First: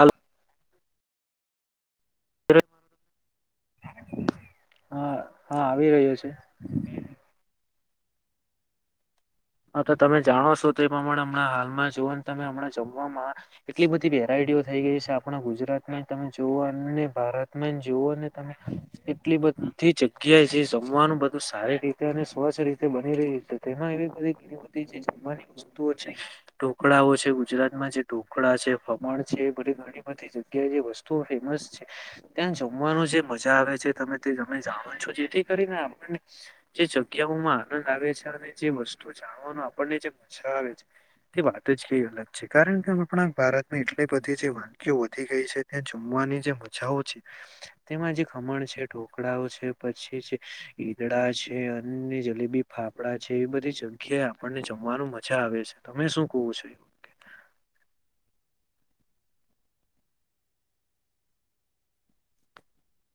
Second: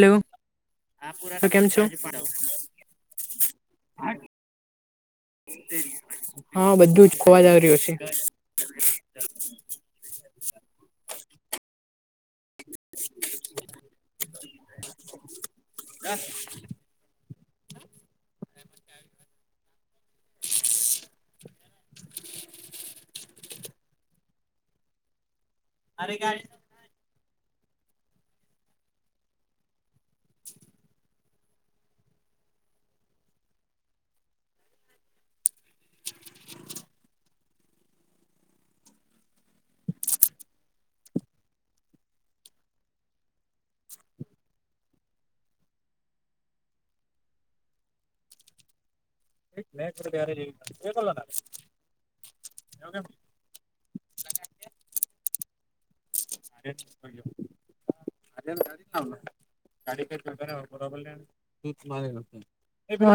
હાલ કેમ છો? [unintelligible] હા હા આવી રહ્યો છે. હા, બધું જ ખોવા જ રહ્યું છે. હા, તો તમે જાણો છો તે પ્રમાણે હમણાં હાલમાં જોવા તમે હમણાં જમવામાં એટલી બધી વેરાયટીઓ થઈ ગઈ છે આપણા ગુજરાત માં, તમે જોઓ. તને ભારતમાં જ જુઓ ને તમે એટલી બધી જગ્યાએ, જે જમવાનું બધું સારી રીતે અને સ્વચ્છ રીતે બની રહ્યું છે, તેમાં એવી બધી બધી જે જમવાની વસ્તુઓ છે. ઢોકળાઓ છે ગુજરાતમાં, જે ઢોકળા છે, ફમણ છે, એ બધુ મા ઘણી બધી જગ્યાએ જે વસ્તુઓ ફેમસ છે. ત્યાં જમવાનું જે મજા આવે છે, તમે તમે જાવ છો, જેથી કરીને આપણને જે જગ્યાઓમાં આનંદ આવે છે અને જે વસ્તુ જાણવાનો આપણને જે મજા આવે છે એ વાત જ કંઈ અલગ છે. કારણ કે આપણાં ભારતમાં એટલી બધી જે વાનગીઓ વધી ગઈ છે. તે જમવાની જે મજાઓ છે, તેમાં જે ખમણ છે ઢોકળાઓ છે, પછી ઈદડા છે, અને જલેબી-ફાફડા છે, એવી બધી જ જગ્યા આપણને જમવાનું મજા આવે છે. તમે શું કવો છો [unintelligible]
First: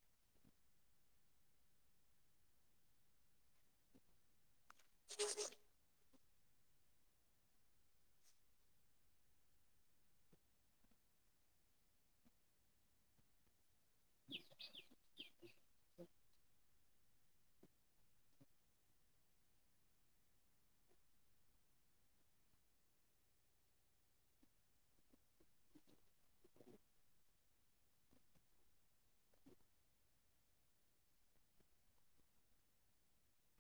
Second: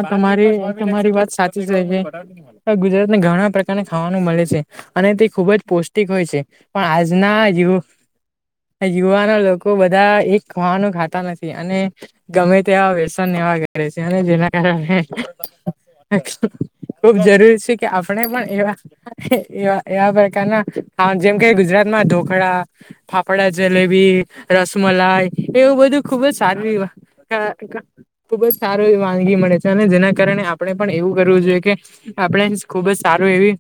તમારી તમારી વાત સાચી છે. ગુજરાત ને ઘણા પ્રકારને ખાવાનું મળે છે. અને તે ખુબ જ પૌષ્ટિક હોય છે. પણ આજના યુ યુવાના લોકો બધા એક ખવાનું ખાતા નથી. અને ગમે તેવા વ્યસન એવા કરે છે, અને જેના કારણે ખુબ જરૂરી છે કે આપણે પણ એવા એવા એવા પ્રકારના જેમ કે ગુજરાત માં ઢોકળા ફાફડા જલેબી રસમલાઈ એવું બધું ખુબ જ સારું હા ખુબ જ સારો એ વાનગી મળે છે અને જેના કારણે આપણે પણ એવું કરવું જોઈએ કે આપણે ખુબજ સારું એવી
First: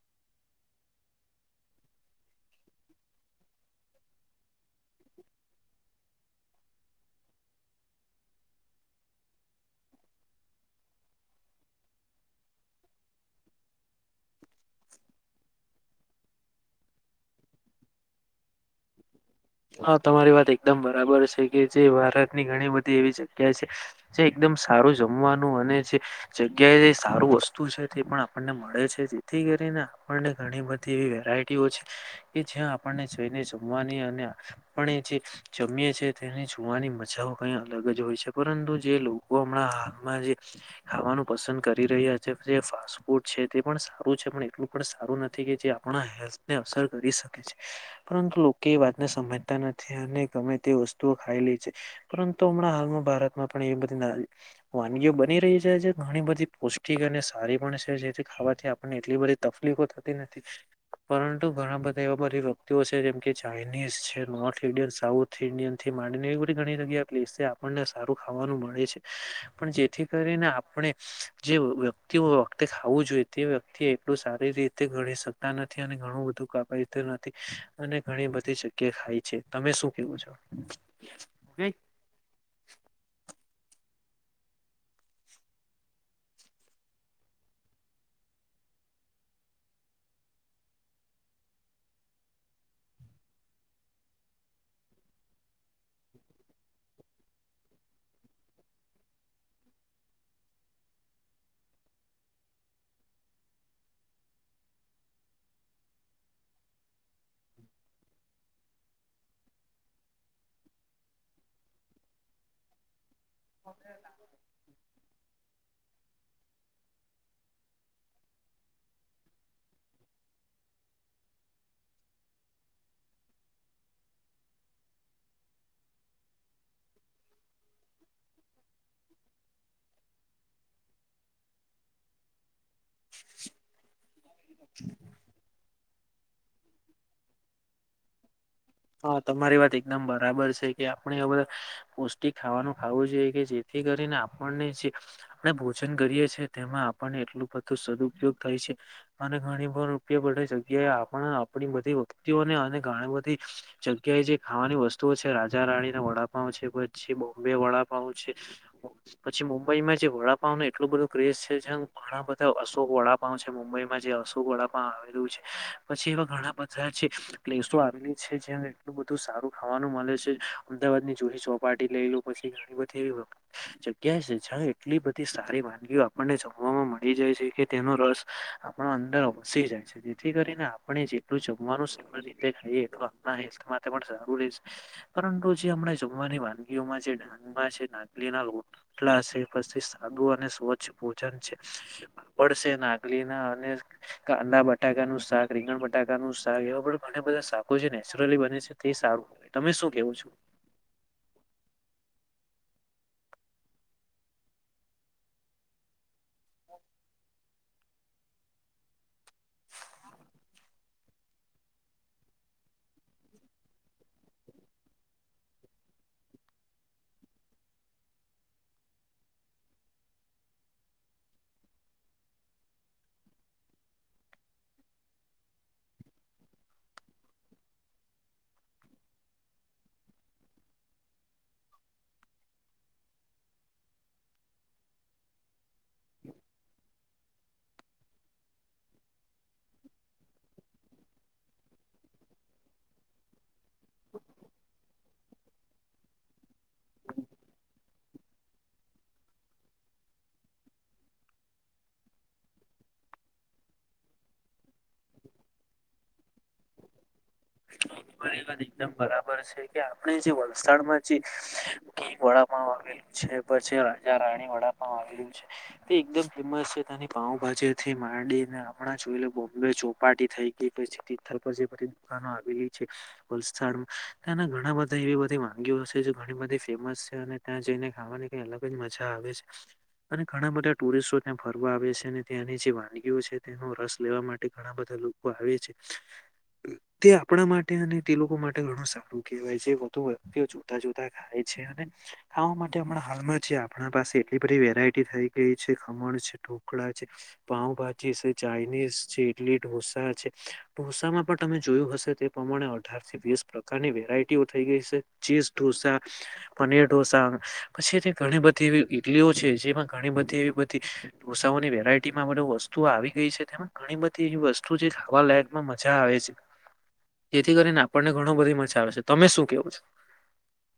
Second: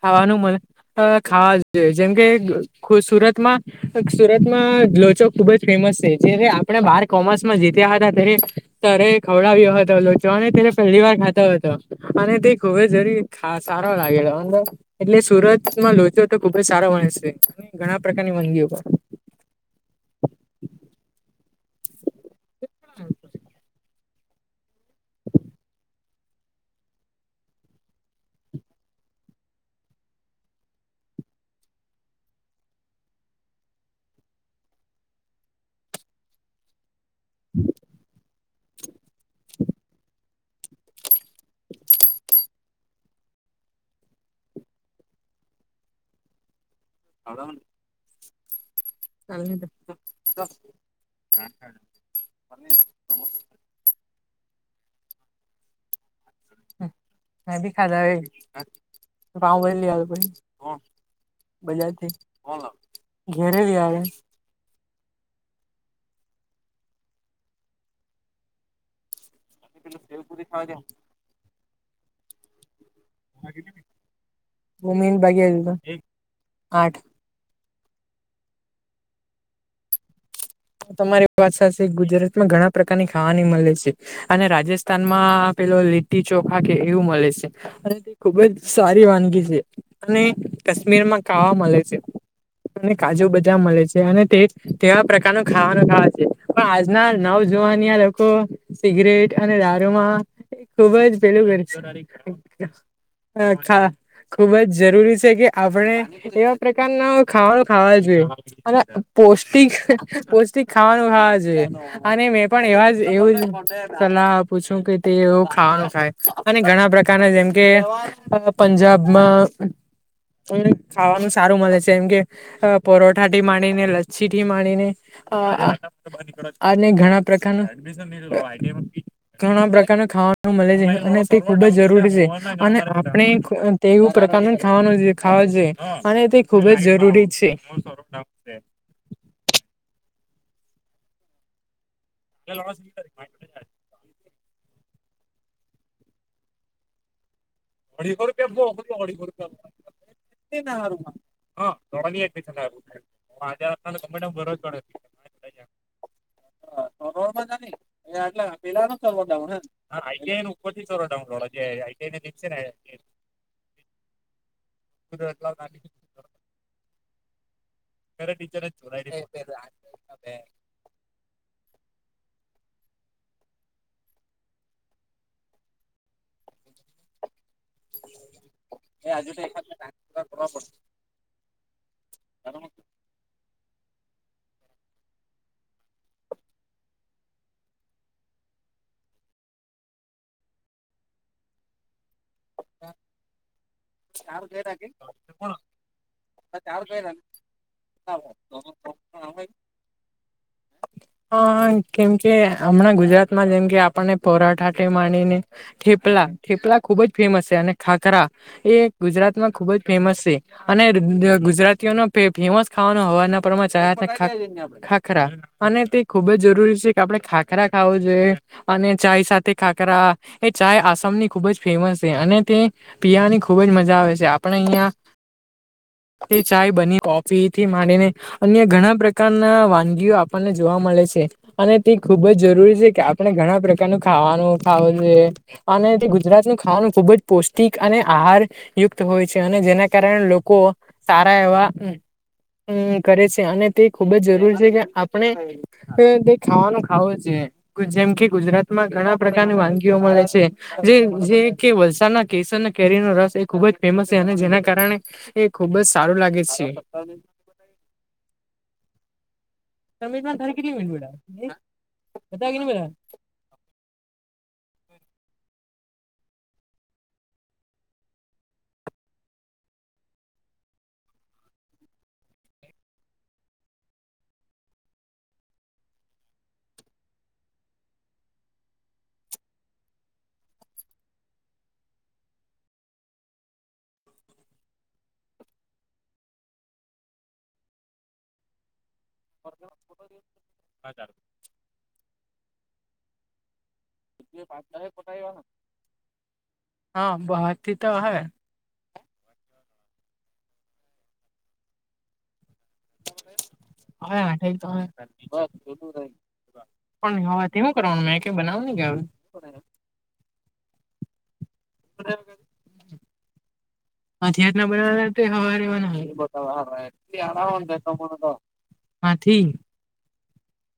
ખાવાનું મળ ખાવા જોઈએ. જેમ કે સુરતમાં સુરતમાં લોચો ખુબ જ ફેમસ છે જે આપણે બાર કોમર્સ માં જીત્યા હતા તેને તરે ખવડાવ્યો હતો લોચો અને તેને પહેલી વાર ખાતો હતો. અને તે ખુબ જરી ખા સારો લાગેલો હતો. એટલે સુરતમાં લોચો તો ખુબ જ સારા હોય છે અને ઘણા પ્રકારની વાનગી ઓ હા તમારી વાત એકદમ બરાબર છે કે જે ભારતની ઘણી બધી એવી જગ્યા છે જે એકદમ સારું જમવાનું અને જે જગ્યાએ સારું વસ્તુ છે તે પણ આપણને મળે છે. થી કરીને આપણને ઘણી બધી એવી વેરાયટીઓ છે. કે જ્યાં આપણને જોઈને જમવાની અને પણ એ જે જમીએ છે તેને જોવાની મજાઓ કઈ અલગ જ હોય છે. પરંતુ જે લોકો હમણાં હાથમાં જે ખાવાનું પસંદ કરી રહ્યા છે જે ફાસ્ટ ફૂડ છે તે પણ સારું છે પણ એટલું પણ સારું નથી કે જે આપણા હેલ્થને અસર કરી શકે છે પરંતુ લોકો એ વાત ને સમજતા પણ નથી અને ગમે તે વસ્તુઓ ખાઈ લે છે પરંતુ હમણાં હાલમાં ભારતમાં પણ એ બધી વાનગીઓ બની રહી છે જે ઘણી બધી પૌષ્ટિક અને મે સારી બી પણ છે ખાધા જેથી ખાવાથી આપણને એટલી બધી પાઉભાજી તકલીફો લઈ થતી આવ્યો નથી. પરંતુ ઘણા બધા બજારથી એવા બધી વ્યક્તિઓ છે જેમ કે ઘેરે લઈ ચાાઈનીઝ આવ્યો છે નોર્થ ઇન્ડિયન, સાઉથ ઇન્ડિયન થી માંડીને એવી બધી ઘણી જગ્યા પ્લેસ છે આપણને સારું ખાવાનું મળે છે. પણ જેથી કરીને આપણે જે વ્યક્તિઓ વખતે ખાવું જોઈએ તે વ્યક્તિ એટલું સારી રીતે હું મીન ગણી ભાગી શકતા નથી અને ઘણું બધું કાપી આઠ નથી. અને ઘણી બધી જગ્યા ખાય છે તમે શું કેવું છો? તમારી પાસા છે ગુજરાત માં ઘણા પ્રકારની ખાવાની મળે છે અને રાજસ્થાન માં પેલો લીટી ચોખા કે એવું મળે છે. અને તે ખુબ જ સારી વાનગી છે અને કાશ્મીર માં ખાવા મળે છે. અને કાજુ બધા મળે છે અને તે તેવા પ્રકાર બધાનું ખાવાનું ખાવા છે પણ આજના નવ જવાનીયા લોકો સિગરેટ અને દારૂમાં ખુબ જ પેલું કરે છે. [unintelligible] ખુબ જ જરૂરી છે કે આપણે એવા પ્રકારના ખાવા નું ખાવા જોઈએ. અને પૌષ્ટિક પૌષ્ટિક ખાવાનું ખાવા છે અને મેં પણ એવા એવું સલાહ પૂછું કે તે એવું ખાવાનું થાય અને ઘણા પ્રકારના જેમ કે પંજાબમાં પંજાબ ખાવાનું સારું મળે છે એમ કે પરોઠા માંડી ને, લચ્છી થી માંડીને અ અને ઘણા પ્રકારનું ઘણા પ્રકારના ખાવાનું મળે છે અને તે ખુબ જ જરૂરી છે અને આપણે તેવું પ્રકાર નું ખાવાનું જોઈએ ખાવા જોઈએ અને તે ખુબ જ જરૂરી છે. હા તમારી વાત એકદમ બરાબર છે કે આપણે હવે પૌષ્ટિક ખાવાનું ખાવું જોઈએ કે જે થી કરીને આપણને જે આપણે ભોજન કરીએ છીએ તેમાં આપણને એટલું બધું સદ્ઉપયોગ થાય છે અને ઘણી વાર ઉપયોગ વડે જગ્યાએ આપણા આપણી વચ વ્યક્તિઓને અને ઘણી બધી જગ્યાએ જે ખાવાની વસ્તુઓ છે રાજા રાણીના વડાપાવ છે પછી બોમ્બે વડા પાવ છે પછી મુંબઈમાં જે વડાપાવ નો એટલો બધો ક્રેઝ છે જે ઘણા બધા અશોક વડાપાવ છે મુંબઈમાં જે અશોક વડાપ આવેલું છે. એવા ઘણા બધા છે પ્લેસો આવેલી છે જે્યાં એટલું બધું સારું ખાવાનું મળે છે. અમદાવાદ ની ચૂરી ચોપાટી લઈ લો પછી ગાડી બધીવી જગ્યા છે જ્યાં એટલી બધી સારી વાનગીઓ આપણને જાણવાવામાં મળી જાય છે કે તેનો રસ આપણો અંદર અસીી જાય છે. જેથી કરીને આપણે જેટલું જમવાનું સરળ રીતે ખાઈએ એટલુ આપણા હેલ્થ માટે પણ સાર રહેશે પરંતુ જે હમણાં જમવાની વાનગીઓમાં જે ડાંગમાં છે નાગલી ના રોટલા છે પછી સાદું અને સ્વચ્છ ભોજન છે પડશે નાગલી ના અને કાંદા બટાકા નું શાક રીંગણ બટાકાનું શાક એવા પણ ઘણા બધા શાકો છે ને નેચરલી બને છે તે સારું તમે શું કેવુ છો હ કેમ કે હમણાં ગુજરાતમાં જેમ કે આપણને પરાઠા થી માંડી ને થેપલા થેપલા ખુબ જ ફેમસ છે અને ખાખરા એ ગુજરાતમાં ખુબ જ ફેમસ છે. અને ગુજરાતીઓ નો ફેમસ ખાવાનો હવારના પોર માં ચા હાથે ખાખરા અને તે ખૂબ જ જરૂરી છે કે આપણે ખાખરા ખાવું જોઈએ અને ચાય સાથે ખાખરા એ ચાય આસામની ખુબ જ ફેમસ છે અને તે પીવાની ખુબ જ મજા આવે છે આપણે અહિયાં તે ચાય બની કોફી થી માંડીને અન્ય ઘણા પ્રકારના વાનગીઓ આપણને જોવા મળે છે. અને તે ખુબ જ જરૂરી છે કે આપણે ઘણા પ્રકારનું ખાવાનું ખાવું જોઇએ અને તે ગુજરાત નું ખાવાનું ખુબ જ પૌષ્ટિક અને આહાર યુક્ત હોય છે અને જેના કારણે લોકો સારા એવા હમ કરે છે અને તે ખુબ જ જરૂરી છે કે આપણે તે ખાવાનું ખાવુ જોઈએ જેમ કે ગુજરાતમાં ઘણા પ્રકારની વાનગીઓ મળે છે. જે જે કે વલસાડના કેસર કેરીનો રસ ખુબ જ ફેમસ છે અને જેના કારણે એ ખુબ જ સારું લાગે છે. તમારી વાત એકદમ બરાબર છે. કે આપણે તમે જે તારે કેટલી મિનિટ વલસાડમાં જે કિંગ બતા કે વડાપાઉ બધા આવેલું છે. પછી રાજા રાણી વડાપાઉ આવેલુ છે. તે એકદમ ફેમસ છે તેની પાઉભાજીથી માંડીને આપણા જોઈ બોમ્બે ચોપાટી થઈ એ પછી તિથલ પર જે બધી દુકાનો આવેલી છે. વલસાડ ત્યાં ના ઘણા બધા એવી બધી વાગીઓ છે જે ઘણી બધી ફેમસ છે અને ત્યાં જઈને ખાવાની કઈ અલગ જ મજા આવે છે. અને ઘણા બધા ટુરિસ્ટો ત્યાં ફરવા આવે છે અને ત્યાંની જે વાનગીઓ છે તેનો રસ લેવા માટે ઘણા બધા લોકો આવે છે તે આપણા માટે અને તે લોકો માટે ઘણું સારું કહેવાય છે વધુ વધુ તે જોતા જોતા ખાય છે અને ખાવા માટે હમણાં હાલમાં જે આપણા પાસે એટલી બધી વેરાયટી થઈ ગઈ છે ખમણ છે ઢોકળા છે હા બહારથી તો પાઉભાજી હવે છે ચાઇનીઝ છે ઇડલી ઢોસા છે ઢોસામાં પણ તમે જોયું હશે તે પ્રમાણે હવે [unintelligible] વીસ પ્રકારની હવે વેરાયટીઓ આઠ થઈ તો ગઈ છે ચીઝ ઢોસા પનીર પણ ઢોસા હવાથી હું પછી કરવાનું તે મેં કે ઘણી બનાવ બધી ને એવી કે ઇડલીઓ છે જેમાં ઘણી બધી એવી બધી ભૂસાઓની વેરાયટીમાં બધી વસ્તુઓ આવી ગઈ છે તેમાં ઘણી બધી એવી હાથી વસ્તુ જે ખાવા લાયકમાં મજા આવે છે. હા જેથી કરીને આપણને ઘણો બધી મજા આવે છે તમે હાથી શું કેવું છો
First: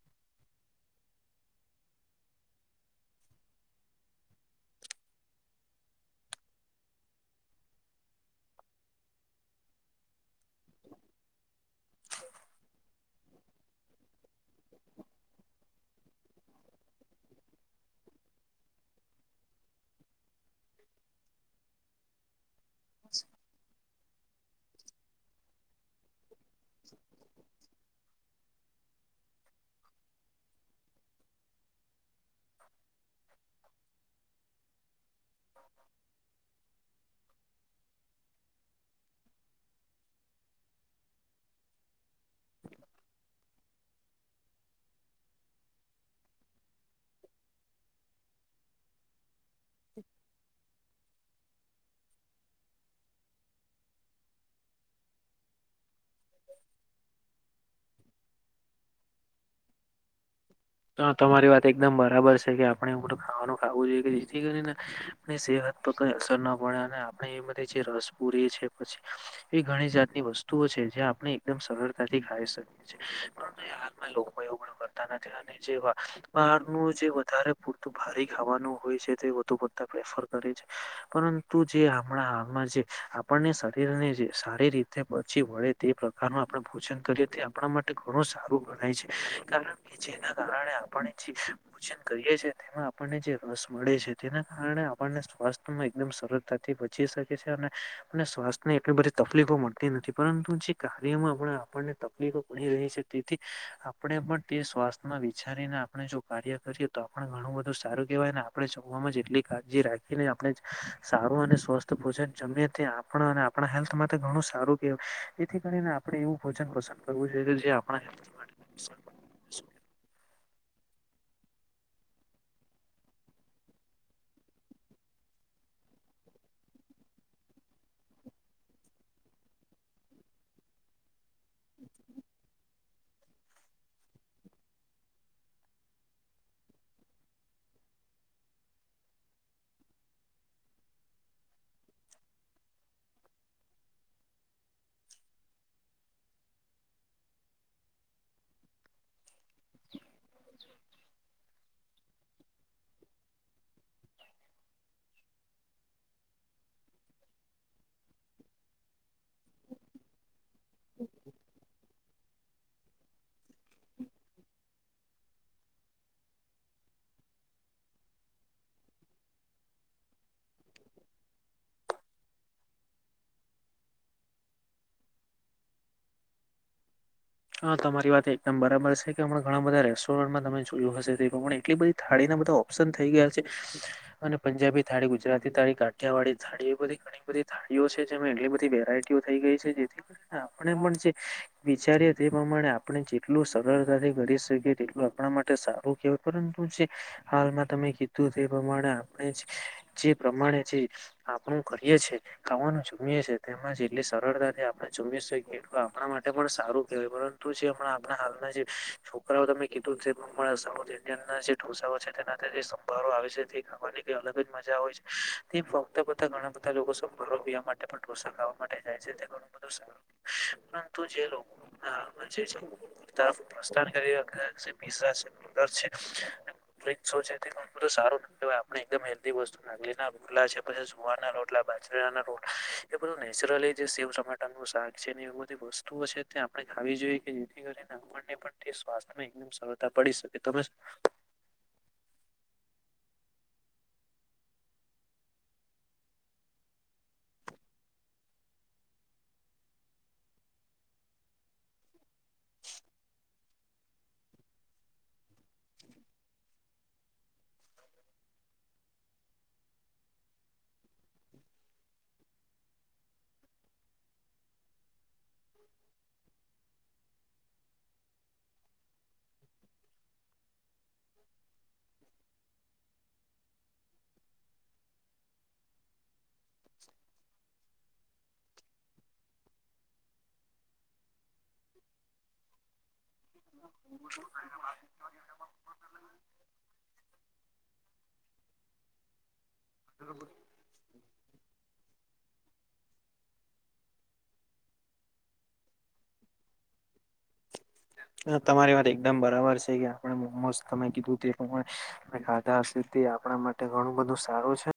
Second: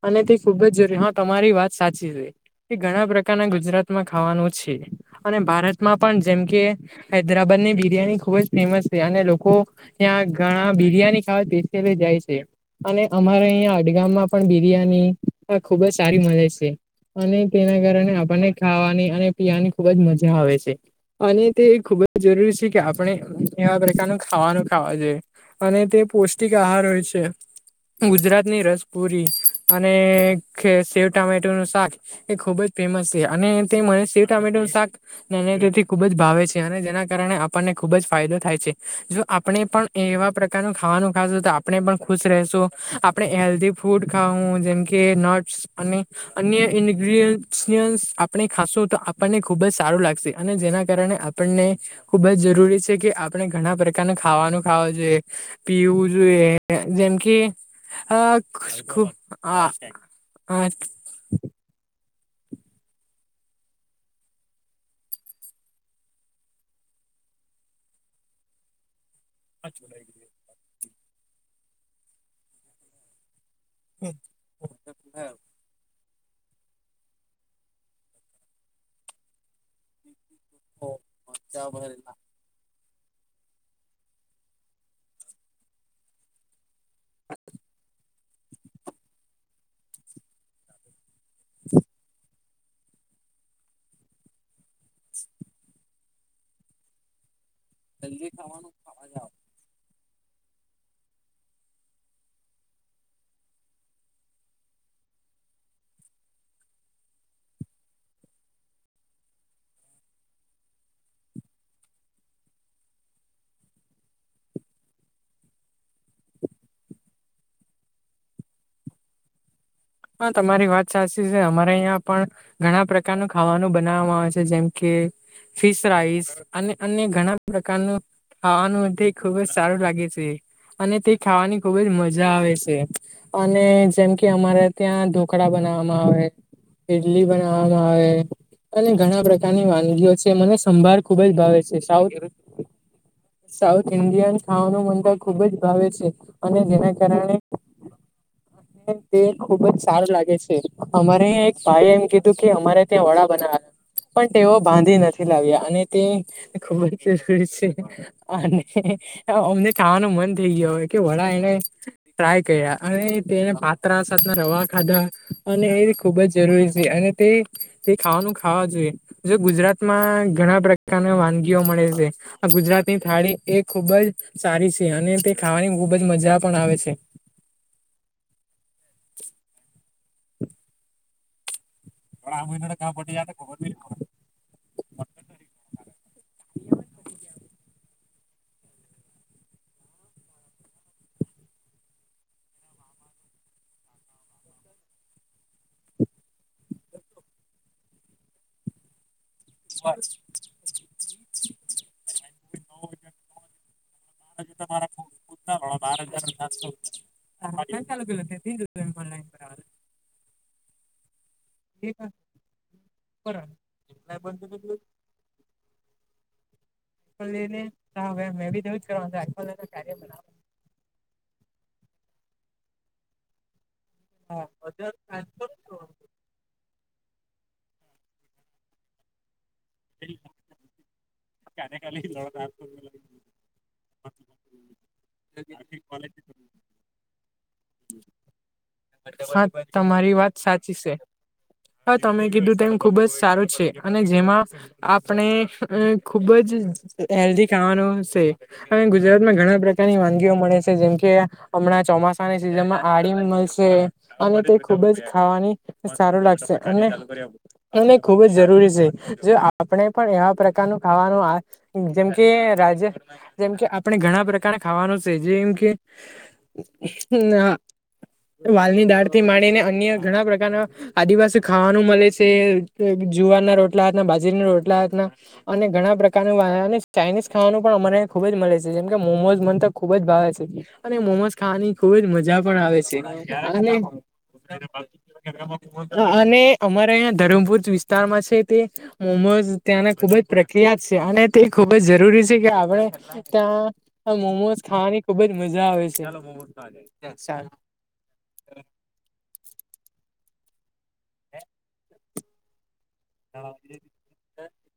અને તે ખુબ જ જરૂરી હા તમારી વાત સાચી છે. એ ઘણા પ્રકારના ગુજરાતમાં ખાવાનું છે અને ભારતમાં પણ જેમ કે હૈદરાબદ ની બિરિયાની ખુબ જ ફેમસ છે અને લોકો ત્યાં ઘણા બિરિયાની ખાવા [unintelligible] જાય છે. અને અમારે અહીં હડગામ માં પણ બિરિયાની ખુબ જ સારી મળે છે. અને તેના કારણે આપણને ખાવાની અને પીવાની ખુબ જ મજા આવે છે. અને તે ખુબ જ જરૂરી છે. કે આપણે એવા પ્રકારનું ખાવાનું ખાવા જોઈએ અને તે પૌષ્ટિક આહાર હોય છે. ગુજરાતની રસપુરી અને સેવ ટામેટોનું શાક એ ખુબ જ ફેમસ છે અને તે મને સેવ ટામેટો નું શાક તેથી ખુબ જ ભાવે છે અને જેના કારણે આપ આપને ખુબ જ ફાયદો થાય છે જો આપણે પણ એવા પ્રકારનું ખાવાનું ખાશું તો આપણે પણ ખુશ રહેશું આપણે હેલ્ધી ફૂડ ખાવું જેમકે નટસ અને અન્ય ઈનગ્રીડિયન્સ આપણે ખાશું તો આપણને ખુબ જ સારું લાગશે અને જેના કારણે આપણને ખુબ જ જરૂરી છે કે આપણે ઘણા પ્રકારના ખાવાનું ખાવો જોઈએ. પીવું જોઈએ જેમ કે આ ખૂબ હા. હા. તમારી વાત એકદમ બરાબર છે કે આપણે એવું તો ખાવાનું ખાવું જોઈએ કે જેથી કરી ને હે ની સેહત પર કઈ અસર ના પડે અને આપણે એ બધ જે રસ પૂરી છે પછી એ ઘણી જાતની વસ્તુઓ છે જે આપણે એકદમ સરળતાથી ખાઈ શકીએ છીએ કોઈ ઉગડું કરતા નથી બાર જે વધારે પૂરતું ભારે ખાવાનું હોય છે તે વધુતા પ્રેફર કરે છે પરંતુ જે હમણાં હાલમાં જે આપણને શરીરને જે સારી રીતે બચી વળે તે પ્રકારનું આપણે ભોજન કરીએ આપણા માટે ઘણું સારું ગણાય છે કારણ કે જે કારણે આપણે જે પૂજન કરીએ છેએ તેમાં આપણને જે રસ મળે છે તેના કારણે આપણને સ્વાસ્થ્યમાં એકદમ સરળતાથી જી શકે છે અને સ્વાસ્થ્ય ને એટલી બધી તકલીફો મળતી નથી પરંતુ જે કાર્યમાં પણ આપણને તકલીફો પડી રહી છે તેથી આપણે પણ તે સ્વાસ્થ્ વિચારીને આપણે જો કાર્ય કરીએ તો આપણુ ઘણું બધું સારું કેહેવાય ને આપણે જમવામાં એટલી કાજી રાખીએ એ આપણે સારું અને સ્વસ્થ ભોજન જમએ તે આપણા અને આપણા હેલ્થમાં ઘણું સારું કે તેથી કરીને આપણે એવું ભોજન પસંદ કરવું જોઈએ કે જે આપણા હેલ્થ માટે હા તમારી વાત સાચી છે અમારે અહંયા પણ ઘણા પ્રકારનું ખાવાનું બનાવવામાં આવે છે જેમ કે ફિશ રાઈસ અને અન્ય ઘણા પ્રકારનું ખાવા નુએ તે ખુબ જ સારું લાગે છે અને તે ખાવાની ખુબ જ મજા આવે છે અને જેમ કે અમારા ત્યાં ઢોકળા બનાવવામાં આવે ઈડલી બનાવવામાં આવે અને ઘણા પ્રકારની વાનગીઓ છે મને સંભાળ ખુબ જ ભાવે છે સાઉથ [inaudible] સાઉથ ઇન્ડિયન ખાવાનું મન ખુબ જ ભાવે છે અને જેના કારણે તે ખુબ જ સારું લાગે છે અમારે એક ભાઈ એમ કીધું કે અમારે ત્યાં વડા બન્યા હતા પણ તેઓ બાંધી નથી લાવ્યા અને તે ખુબ જ જરૂરી છે અને [unintelligible] અમને ખાહવાનું મન થઈ ગયો હો કે વડા એને ટ્રાય કર્યા અને તેના પાત્રા સાથેના રવા ખાધા અને એ ખૂબ જ જરૂરી છે અને તે તે ખાવાનું ખાવા જોઈએ જો ગુજરાતમાં ઘણા પ્રકારના વાનગીઓ મળે છે. આ ગુજરાતની થાળી એ ખુબ જ સારી છે અને તે ખાવાની ખુબ જ મજા પણ આવે છે હ તમારી વાત એકદમ બરાબર છે કે હણા ઘણા બધા રેસ્ટોરન્ટમાં તમે જોયું હશે તે પણ એટલી બધી થાળી ના બધા ઓપ્શન થઈ ગયા છે. અને પંજાબી થાળી ગુજરાતી થાળી કાઠિયાવાડથાળીળ એ બધી- ઘણી બધી થાળીઓ છે જેમાં એટલી બધી વેરાયટીઓ થઈ ગઈ છે જેથી પણ જે વિચારી તે પ્રમાણે આપણે જેટલું સરળતાથી કરી શકીએ તેટલું આપણા માટે સારું કહેવાય પરંતુ જે હાલમાં તમે કીધું તે પ્રમાણે આપણે જે પ્રમાણે જે આપણું કરીયે છે ખાવાનું જમીએ છે તેમાં જ એટલી સરળતાથી આપણે જમએ કેટલું આપણા માટે પણ સારું પરંતુ જે હમણાં આપણા હાલના જે છોકરાઓ તમે કીધું છે સાઉથ ઇન્ડિયન ના છે ઢોસાઓ છે તેના જે સંભવારો આવે છે તે ખાવાની કઈ અલગ જ મજા હોય છે તે ફક્ત બધા ઘણા બધા લોકો [unintelligible] [unintelligible] તેબધું સારું એકદમ હેલ્વસ્તુ નાખલી રોટલા છે પછી જુવાર ના રોટલા બાજરા ના રોટલા એ બધું નેચરલી જે સેવ ટમાટરનું શાક છે ને એવ બધી વસ્તુઓ છે. આપણે ખાવી જોઈએ કે જેથી કરીને આપણને પણ તે સ્વાસ્થ્યમાં હા એકદમ સરળતા તમારી પડી વાત શકે ત સાચી છે હા તમે કીધું તેમ ખુબ જ સારું છે અને જેમાં આપણે ખુબ જ હેલ્ધી ખાવાનું છે. અને ગુજરાત માં ઘણા પ્રકારની વાનગીઓ મળે છે જેમ કે હમણાં ચોમાસાની સિઝનમાં આડી મળશે અને તે ખુબ જ ખાવાની સારું લાગશે અને અને ખુબ જ જરૂરી છે જો આપણે પણ એવા પ્રકારનું ખાવાનું જેમકે રાજ જેમ કે આપણે ઘણા પ્રકારના ખાવાનું છે જેમ કે વાલની દાળ થી માંડીને અન્ય ઘણા પ્રકારના આદિવાસી ખાવાનું મળે છે જુવારના રોટલા હાથના બાજરીના રોટલા હાથના અને ઘણા પ્રકારનું અને ચાઇનીઝ ખાવાનું પણ અમાને ખુબ જ મળે છે જેમ કે મોમોઝ મન તો ખુબ જ ભાવે છે. અને મોમજ ખાની ખુબ જ મજા પણ આવે છે. અને અમારા અં ધરમપુર વિ વિસ્તાર છે તે મોમોઝ ત્યાંને ખુબ પ્રખ્યાત શે અને તે ખુબ જ જરૂરી શે કે આપણે ત્યાં મોમોઝ ખાવાની ખુબ જ મજા આવે છે- - હા તમારી વાત એકદમ બરાબર છે કે આપણે મોમોસ તમે કીધું તે - ખાધા તે આપણા માટે ઘણું બધું સારું છે.